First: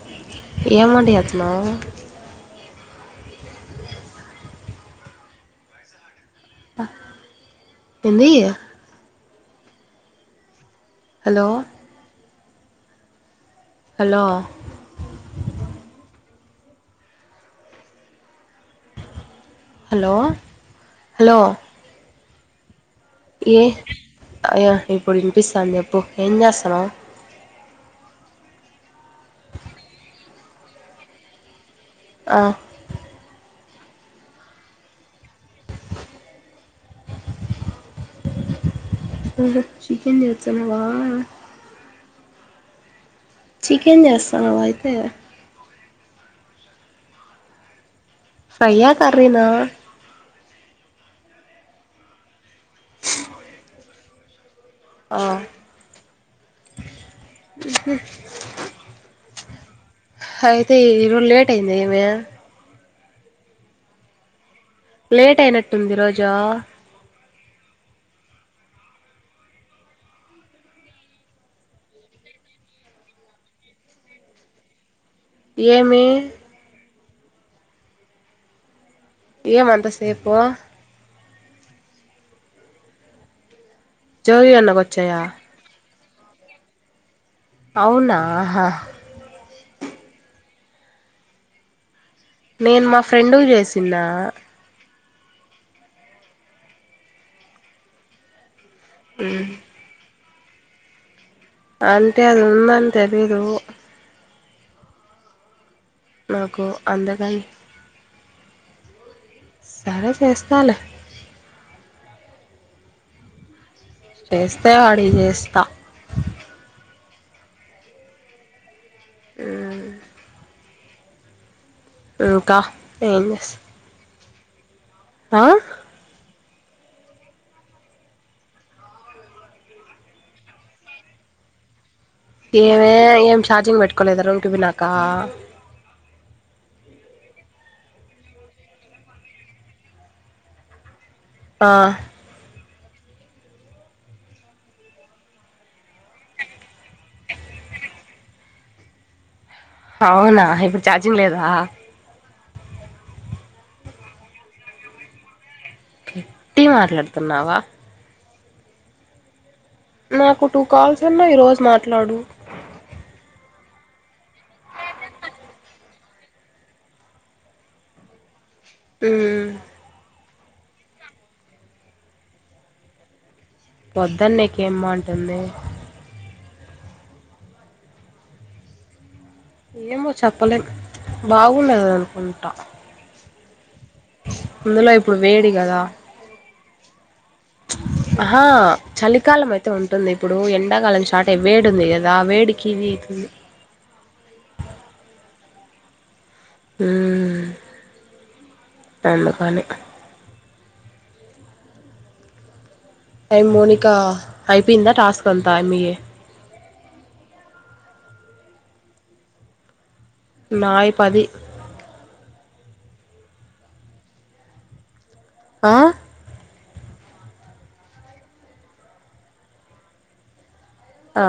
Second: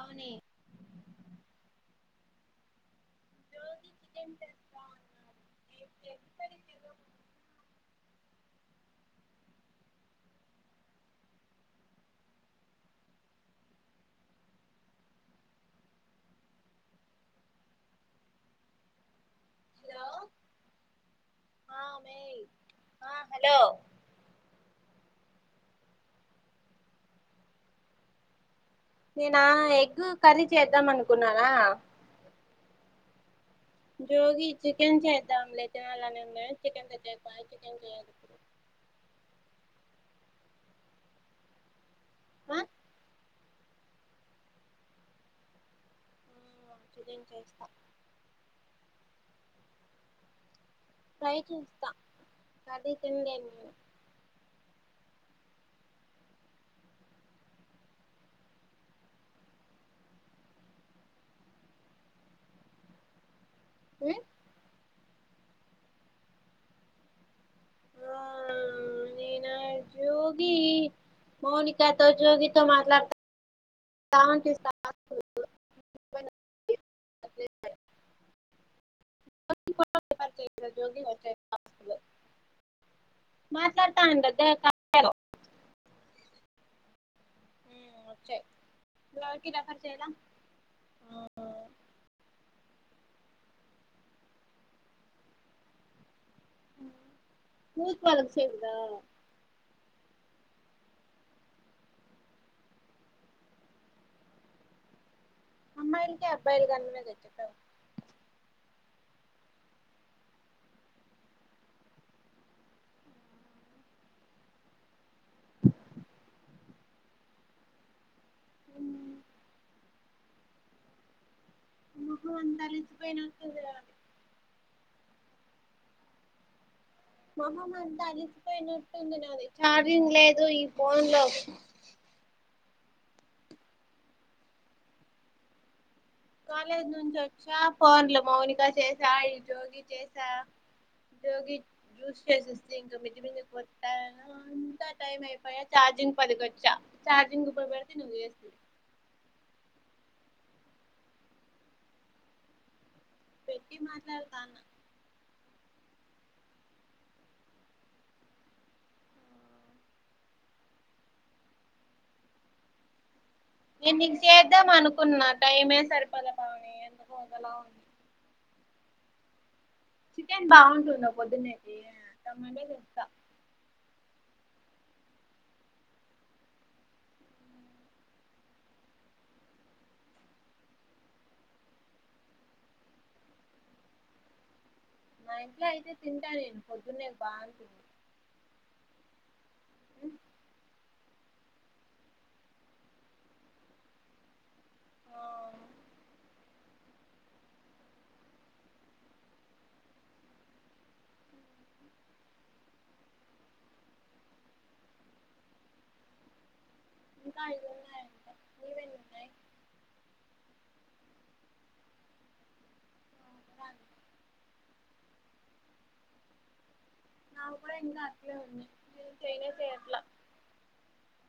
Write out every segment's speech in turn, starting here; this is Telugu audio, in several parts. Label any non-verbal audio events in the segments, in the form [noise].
అవునే ఏమండి ఆత్మ బావునవ్ [unintelligible] ప ఏంది హలో హలో హలో హలో ఆ మేయ్ ఆ హలో ఏ అయ్య ఇప్పుడు వినిపిస్తాఉంది చెపు ఎంచేస్తునవ్ నేనా ఎగ్ కర్రీ చేద్దాం అనుకున్నానా ఆ జోగి చికెన్ చే ఇద్దరం లేచినల్ అని చికెన్ తెచ్చేకి వెళ్ళాలం చికెన్ చెయ్యాలి చికెన్ చెచ్చడావా ఆ చికెన్ చేస్తానవ అయితే చికెన్ చేస్తా ఫ్రైయ్య కర్రీనా ఫ్రై చేస్తా అదే తిందేమో ఆ ఉహు అయితే ఈరోజు లేట్ అయిందే ఏమి ఉ లేట్ అయినట్టుంది ఈరోజు ఆ నేను జోగి మౌనికతో జోగితో మాట్లాడతా [unintelligible] స్తా ఏమి [inaudible] ఏమంత సేపు [unintelligible] మ జోగి అన్న కొచ్చయా అవునాహా కి రెఫెర్ చేయల ఆహా నేను మా ఫ్రెండుకు చేసిన్న మూకు పాలకు సేవి అంతే అది ఉందని తెలీదు అమ్మాయిలకి నాకు అబ్బాయిలకి అందమే అందగా చెప్పావు సరే చేస్తలే చేస్తేవాడికి చేస్తా ఉమ్ ఆహా అంతా ఏం అలిసిపోయినట్టు చేస్ ఉంది రా ఆ మొహం అంతా అలిసిపోయినట్టుంది నాది ఛార్జింగ్ లేదు ఈ ఫోన్ లో ఏమే ఏం ఛార్జింగ్ పెట్టుకోలేదా రూమ్కి పోయినాక కాలేజ్ నుంచి వచ్చా ఫోన్లు మౌనిక చేసా జోగి చేసా జోగికి ఆ జ్యూస్ చేసిస్ ఇంక మిద్ది మీదకు పోతాను అంత టైం అయిపోయా చార్జింగ్ పదికొచ్చా చార్జింగ్పయపడితే నువ్వు జేస్తివి అవునా ఇప్పుడు ఛార్జింగ్ లేదా పెట్టి మాట్లాడతాన్న పెట్టి మాట్లాడుతున్నావా నాకు టూ కాల్స్ అన్న ఈరోజు మాట్లాడు నేను నీకు చేద్దాం అనుకున్నా టైమే సరిపోల పావని ఎందుకో ఒకలా ఉంది ఉమ్ చికెన్ బాగుంటుంద పొద్దునేకి టమాటా చెస్తా పొద్దనీకేం బాంటుంది ఏమో చెప్పలేం బాగుండదు అనుకుంటా అందులో ఇప్పుడు వేడి కదా అజనే హా చలి కాలం అయి ఉంటుంది ఇప్పుడు ఎండాకలం చాట్ అే వేడు ఉంది కదా ఆ వేడికి ఇది అవుతుంది ఆ అందు కాని ట మోనికా యిపోందా టాస్క్ అంతా అగ ఇకా ఇదన్నాంత నవే ఉన్నాయి నాయ పది అ ఆ నా కూడా ఎంత అట్లే ఉన్నా చైనా చేర్లా ఆ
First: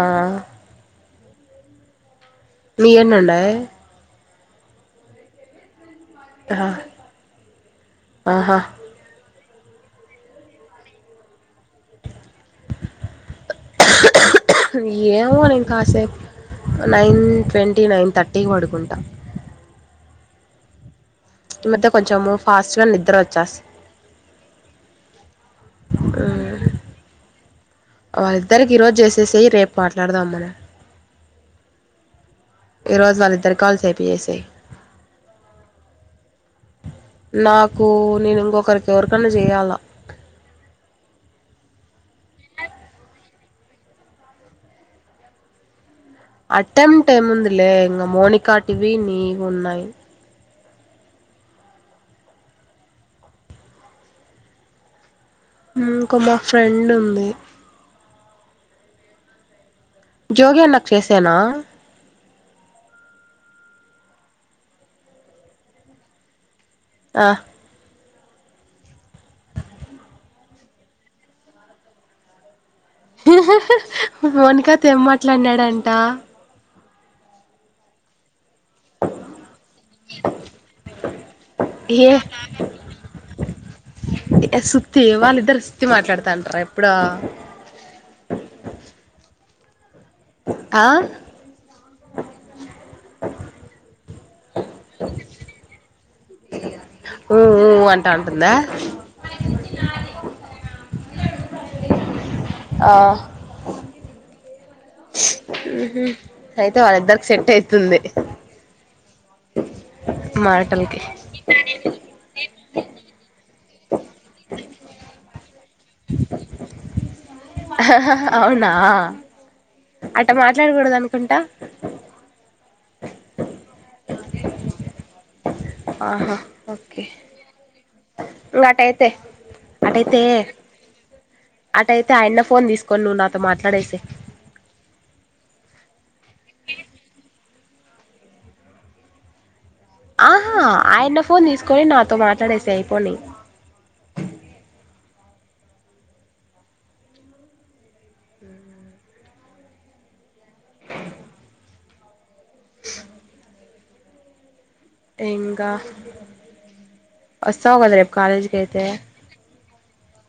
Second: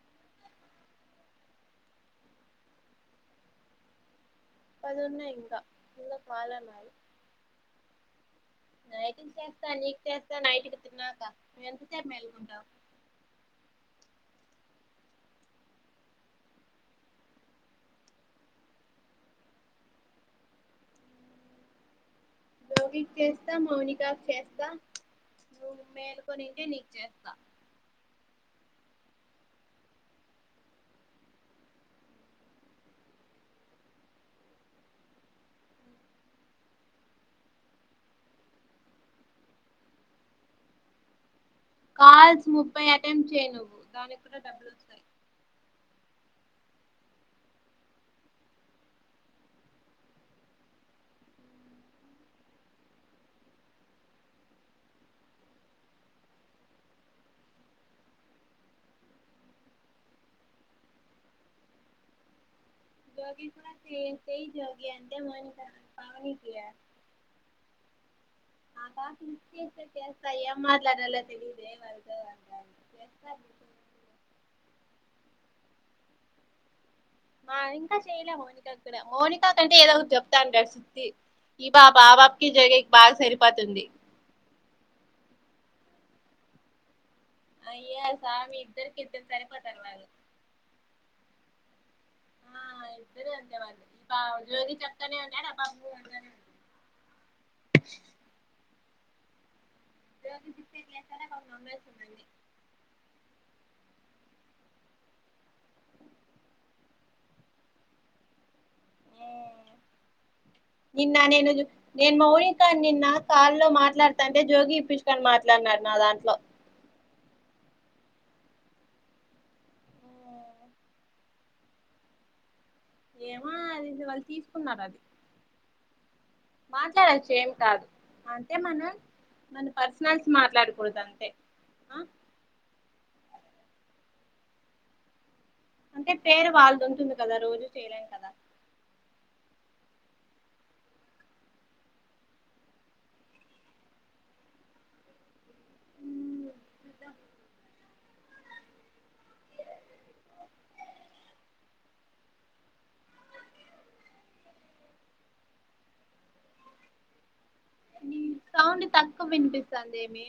న ఎన్నండ అదిన్న ఇంకా ఆహా ాలన్నా ఆహా నటీ స్త నీకు తెస్తా నైట్కి తిన్నాక మ ఎంతసేపు మెల్కుంటావు ఏమో నేను కాసేపు నైన్ ట్వంటీ నైన్ థర్టీకి పడుకుంటా ఇత్త కొంచమూ ోగికి చేస్తా మౌనికాకి చేస్తా నువ్వు మేల్కనిే నీకు చేస్తా ఇద్దరికి ఈరోజు చేసేస రేపు మాట్లాడదాం మన ఈరోజు వాళ్ళిద్దరి కాల్సేపి చేసేయి నాకు నేను ఇంకొకరికి ఎవరికన్నా చేయాలా కాల్స్ ముప్పై అటెంప్ట్ చేయ్య నువ్వు దానికి కూడా డబ్బులు వస్తాయి అటెంట్ ఏముందిలే ఇం మోనికా టివి నీ ఉన్నాయి ఇంకో మా ఫ్రెండ్ ఉంది జోగి నాకు చేసానా గి కూడా తేజ్ోగి అంతేమని పవన కయ ఆ అ కా ఏ మాట్లా నలా తెలిదే వార్ద మోనకా తె ఏం మాట్లాడినాడుండి ద్ద మా ఇంకా చేయలే మ క్కడ మోనికా కంటే ఏదో ఒక చెప్తాను సద్తి ఈ బా ఏ బాబాబకి జరిగ బాగా సరిపోతుంది వతి మాట్లాడుతా అంటారా ఎప్పుడ ఇ తర్లేదు ఆ ఆ ఇద్దరి అదే వళ్ జ్యోతి చెప్తానే ఉంటడా బా అనే ఉంట ఊఊ అంటా ఉంటుందా అ [inaudible] ఆ మ్ హ్ అయితే వాళ్ళిద్దరికి సెట్ అయితుంది మాటలకి నిన్న నేను నేను మా ఊరి ఇంకా నిన్న కాల్లో మాట్లాడ్తంటే జోగి ఇప్పించుకని మాట్లాడినారు నా దాంట్లో అవునా అట్ట మాట్లాడకూడదనుకుంటా ఏమో అది ఇది వాళ్ళు తీస్కున్నార్ అది మాట్లాడచ్చు ఏం కాదు. అంటే ఇంగో మనం అటైతే మన అటైతే పర్సనల్స్ మాట్లాడకూడదు అంతే ఆ అటైతే ఆయన్న ఫోన్ తీస్కొని నువ్వు నా తో మాట్లాడేసెయి అంటే పేరు వాళ్ళద్ ఉంటుంది కదా రోజు చేయలేం కదా ఆహా ఆయన్న ఫోన్ తీస్కొని నాతో మాట్లాడేసెయి అయిపోని ఆ ఇంక వస్తావు కదా రేపు కాలేజ్కైతే సందేమీ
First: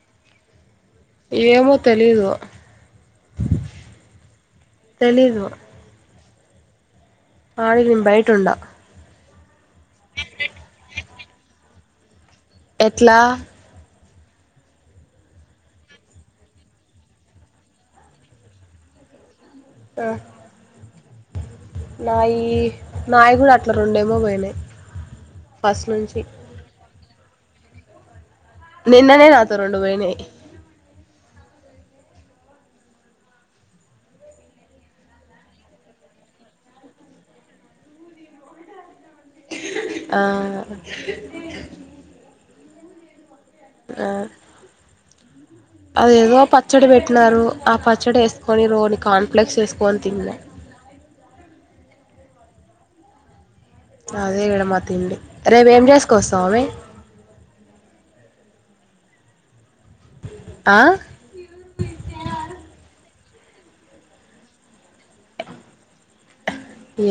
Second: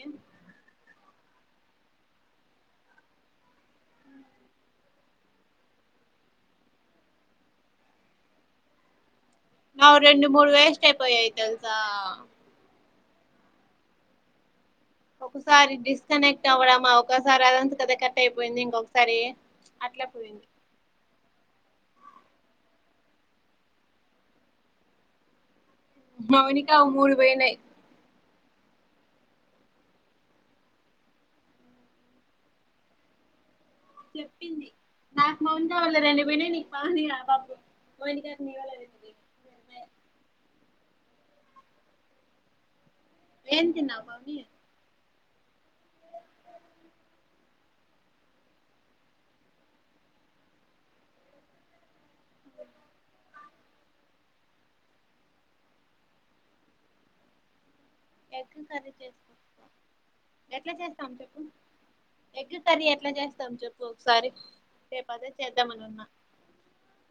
ఏమో తెలీదు తెలీదు ఆగి బయటుండా మావి రెండు, మూడు వేస్ట్ అయిపోయాయి తెల్సా ఎట్లా ఒకసారి డిస్కనెక్ట్ అవ్వడమా ఒకసారి అదంత కదా కట్ అయిపోయింది ఇంకొకసారి అట్ల పోయింది. నాయి నాయి గుడా అట్ల రొండేమో పోయినయి మౌనిక మూడు పొయినయ్ నిన్ననే నాతో రొండు పొయినయి చెప్పింది నాకు మౌనిక వాళ్ళ రెండు పొయినై నీకు బాగుంది కదా అపపు మౌనికకి నీవల్ల [inaudible] ఆ ఏం తిన్నవ్ భవి అది ఏదో పచ్చడి పెట్టినారు. ఆ పచ్చడి ఏస్కొని రోని కాన్ఫలెక్స్ ఏస్కొని తిన్నా అదే ఇక్కడ మా తిండి రేపు ఏం చేస్కొస్తావ్ [inaudible] ఎగ్ కర్రీ చేస్కోస్త ఎట్ల ఆ చేస్తాం చెప్పు ఎగ్ ఎట్లా చేస్ చేతం చెప్పు ఒకసారి రేపు అదే చేద్దాం అని ఉన్నా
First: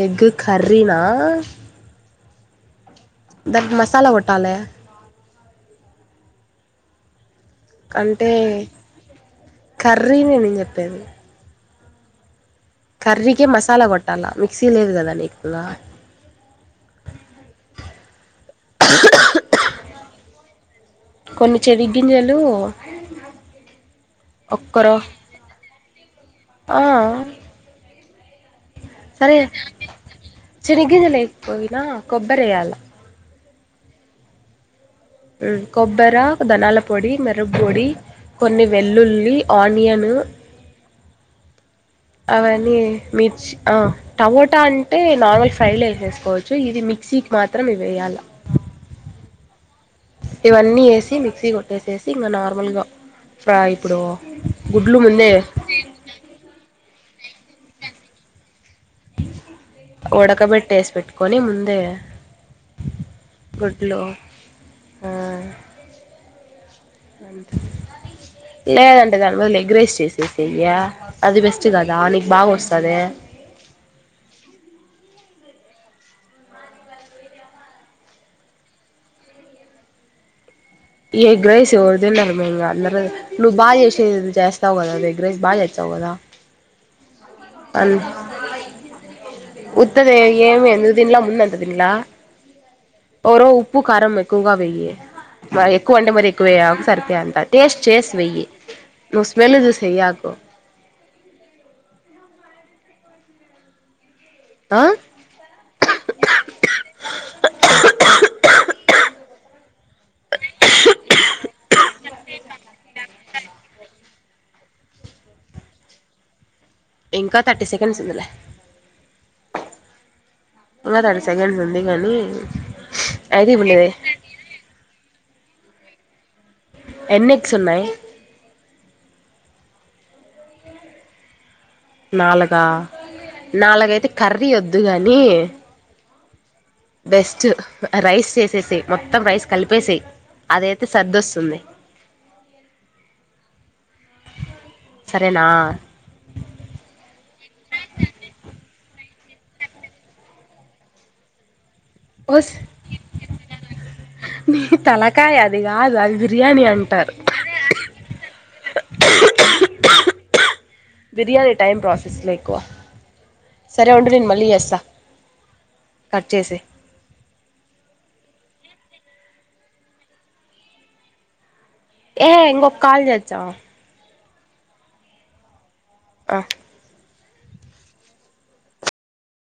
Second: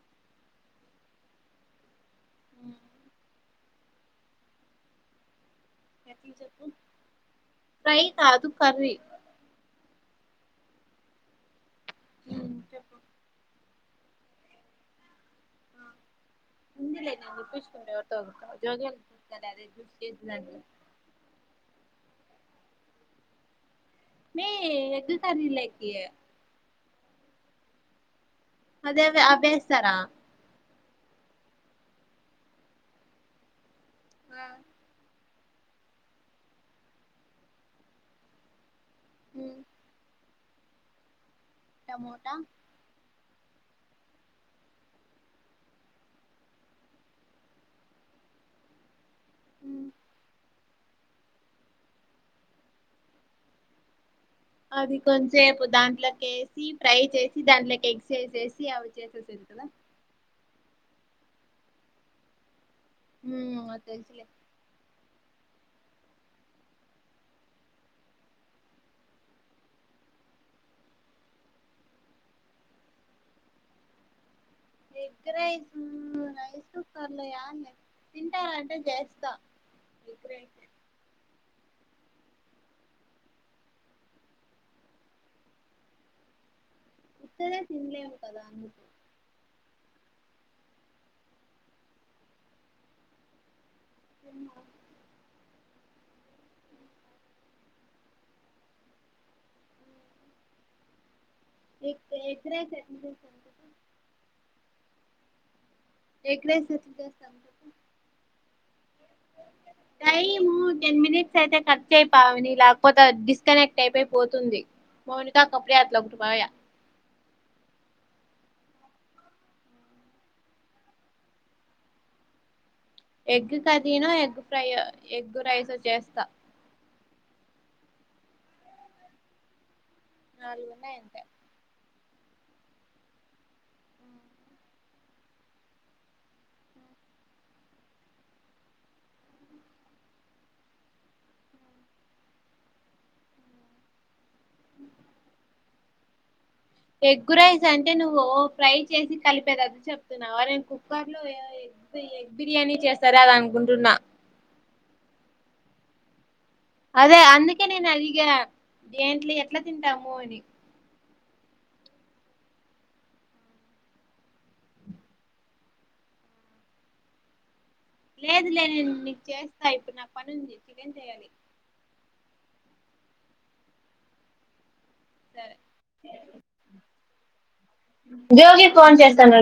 ఎగ్ కర్రీనా మ్ దానికి మసాలా కొట్టాలే ఎట్లా చెప్పు ఫ్రై అంటే కాదు కర్రీ కర్ రినే నేను చెప్పేది చెప్పు కర్రీకి మస్ లా కొట్టాలా మిక్సీ లేదు కదా నీకు ఆ ఉందిలే నేను ఇప్పించుకుంట ఎవర్ తోన్న [unintelligible] కొన్ని చెన గింజలు మే ఎగ్ కర్రీ లేక్ ఈ ఆ అదే అదే అభేస్తారా చని గింజలు లేక్ పోయినా కొబ్బరేయాల ఆ ఉమ్ కొబ్బేర ధనాల పొడి మెర పొడి కొన్ని వెల్లుల్లి ఆనియను టమోటా అవన్నీ మిర్ ఆ చ్ టమోటా అంటే నార్మల్ ఫ్రై లో వేసేసుకోవచ్చు ఇది మిక్సీకి మాత్రం ఇవి వేయాల ఉ ఇవన్నీ వేసి మిక్సీ కొట్టేసేసి ఇంకా నార్మల్గా ఫ్రా ఇప్పుడు అది గుడ్లు ముందే కొంచెపు దాంట్లో కేసి ఫ్రై చేసి దాంట్లోకి ఎగ్స్ ఏసే సీ కీ అవచేసేది కదా వేసి పెట్టుకొని ముందే ఉమ్ గుడ్లు అదెలుసులే ఆ అంతే లేదంటే దాని బదులు ఏ గ్ రైస్ చేసేసెయ్ య్య అది బెస్ట్ కదా నీకు బాగా వస్తది ఎగ్రైస్ రైస్కర్ల్ తింటారంటే చేస్తా ఎగ్ రైస్ ఎగ్ రైస్ ఎవరు తిన్నరు మేఇంగ అందరు నువ్వు బాగా చేసే ది చేస్తావు కదా ఎగ్ ర్రైస్ బాగా చేచ్చావు కదా ఉ త్తదే తిన్లేమ్ కదా అందు కు ఉత్తదే ఏమి ఎందుకుదిన్లా ముందు అంత దిన్లా ఒరవ ఉప్ ఉ ప్పు కారం ఎక్కువగా వెయి మై ఎక్కువ అంటే మరిీ ఎక్కువేయాకు సరిపోేఎంత టేస్ట్ చేసి వెయ్యి నువ్వు స్మెల్ వే య్యాకు నిక్ ఎగ్ రైస్ ఎట్లతెల్స అమ్మ ఆ ఎగ్ రైస్ ఎట్ల చేస్తావ్ టైము టెన్ మినిట్స్ అయితే కట్ చేయ్ పావని లేకపోతే అద్ డిస్ స్కనెక్ట్ అయిపోయిపోతుంది మౌనికకి కప్పుడే అట్ల ఒకటి పోయా ఇంకా థర్టీ సెకండ్స్ ఉందిలే ఇంగా థర్టీ సెకండ్స్ ఉంది గానీ ఎగ్ కరీనో ఎగ్ ఫ్రై ఓ ఎగ్ రైసో చ్చేస్ క్క ఎన్నెఎగ్స్ ఉన్నాయి నాలుగున్నాయి అంతె నాలగా నాలగయితే కర్రీ వద్దు గాని బెస్ట్ రైస్ చేసేసి మొత్తం రైస్ కలిపేసై అదైతే సర్దిొస్తుంది సరేనా ఎగ్గు రైస్ అంటే నువో ఫ్రై చేసి కలిపేది అది చెప్తున్నావా నేను కుక్కర్ లో ఏదో ఎ ఓస్ ఎగ్బిర్యానీ చేస్తారా అద అనుకుంటున్నా రాదఅది అదే అందుకే నేనఅలిగా దేంట్ల ఎట్లా తింటాము అని బిర్యానీ టైం ప్రాసెస్లో ఎక్కువ, సరే ఉండి నేను మళ్ళీ చేస్తా కట్ చేసి లేదు లేదు నెన్ నీకు చేస్తా ఇప్పుడు నా పని ఉంది చికెన్ చెయాలి. ఏ ఇంగొ కాలజేయోచ్చా సరే ఆ జ్యోగి ఫోన్ చేస్తాన్నాడు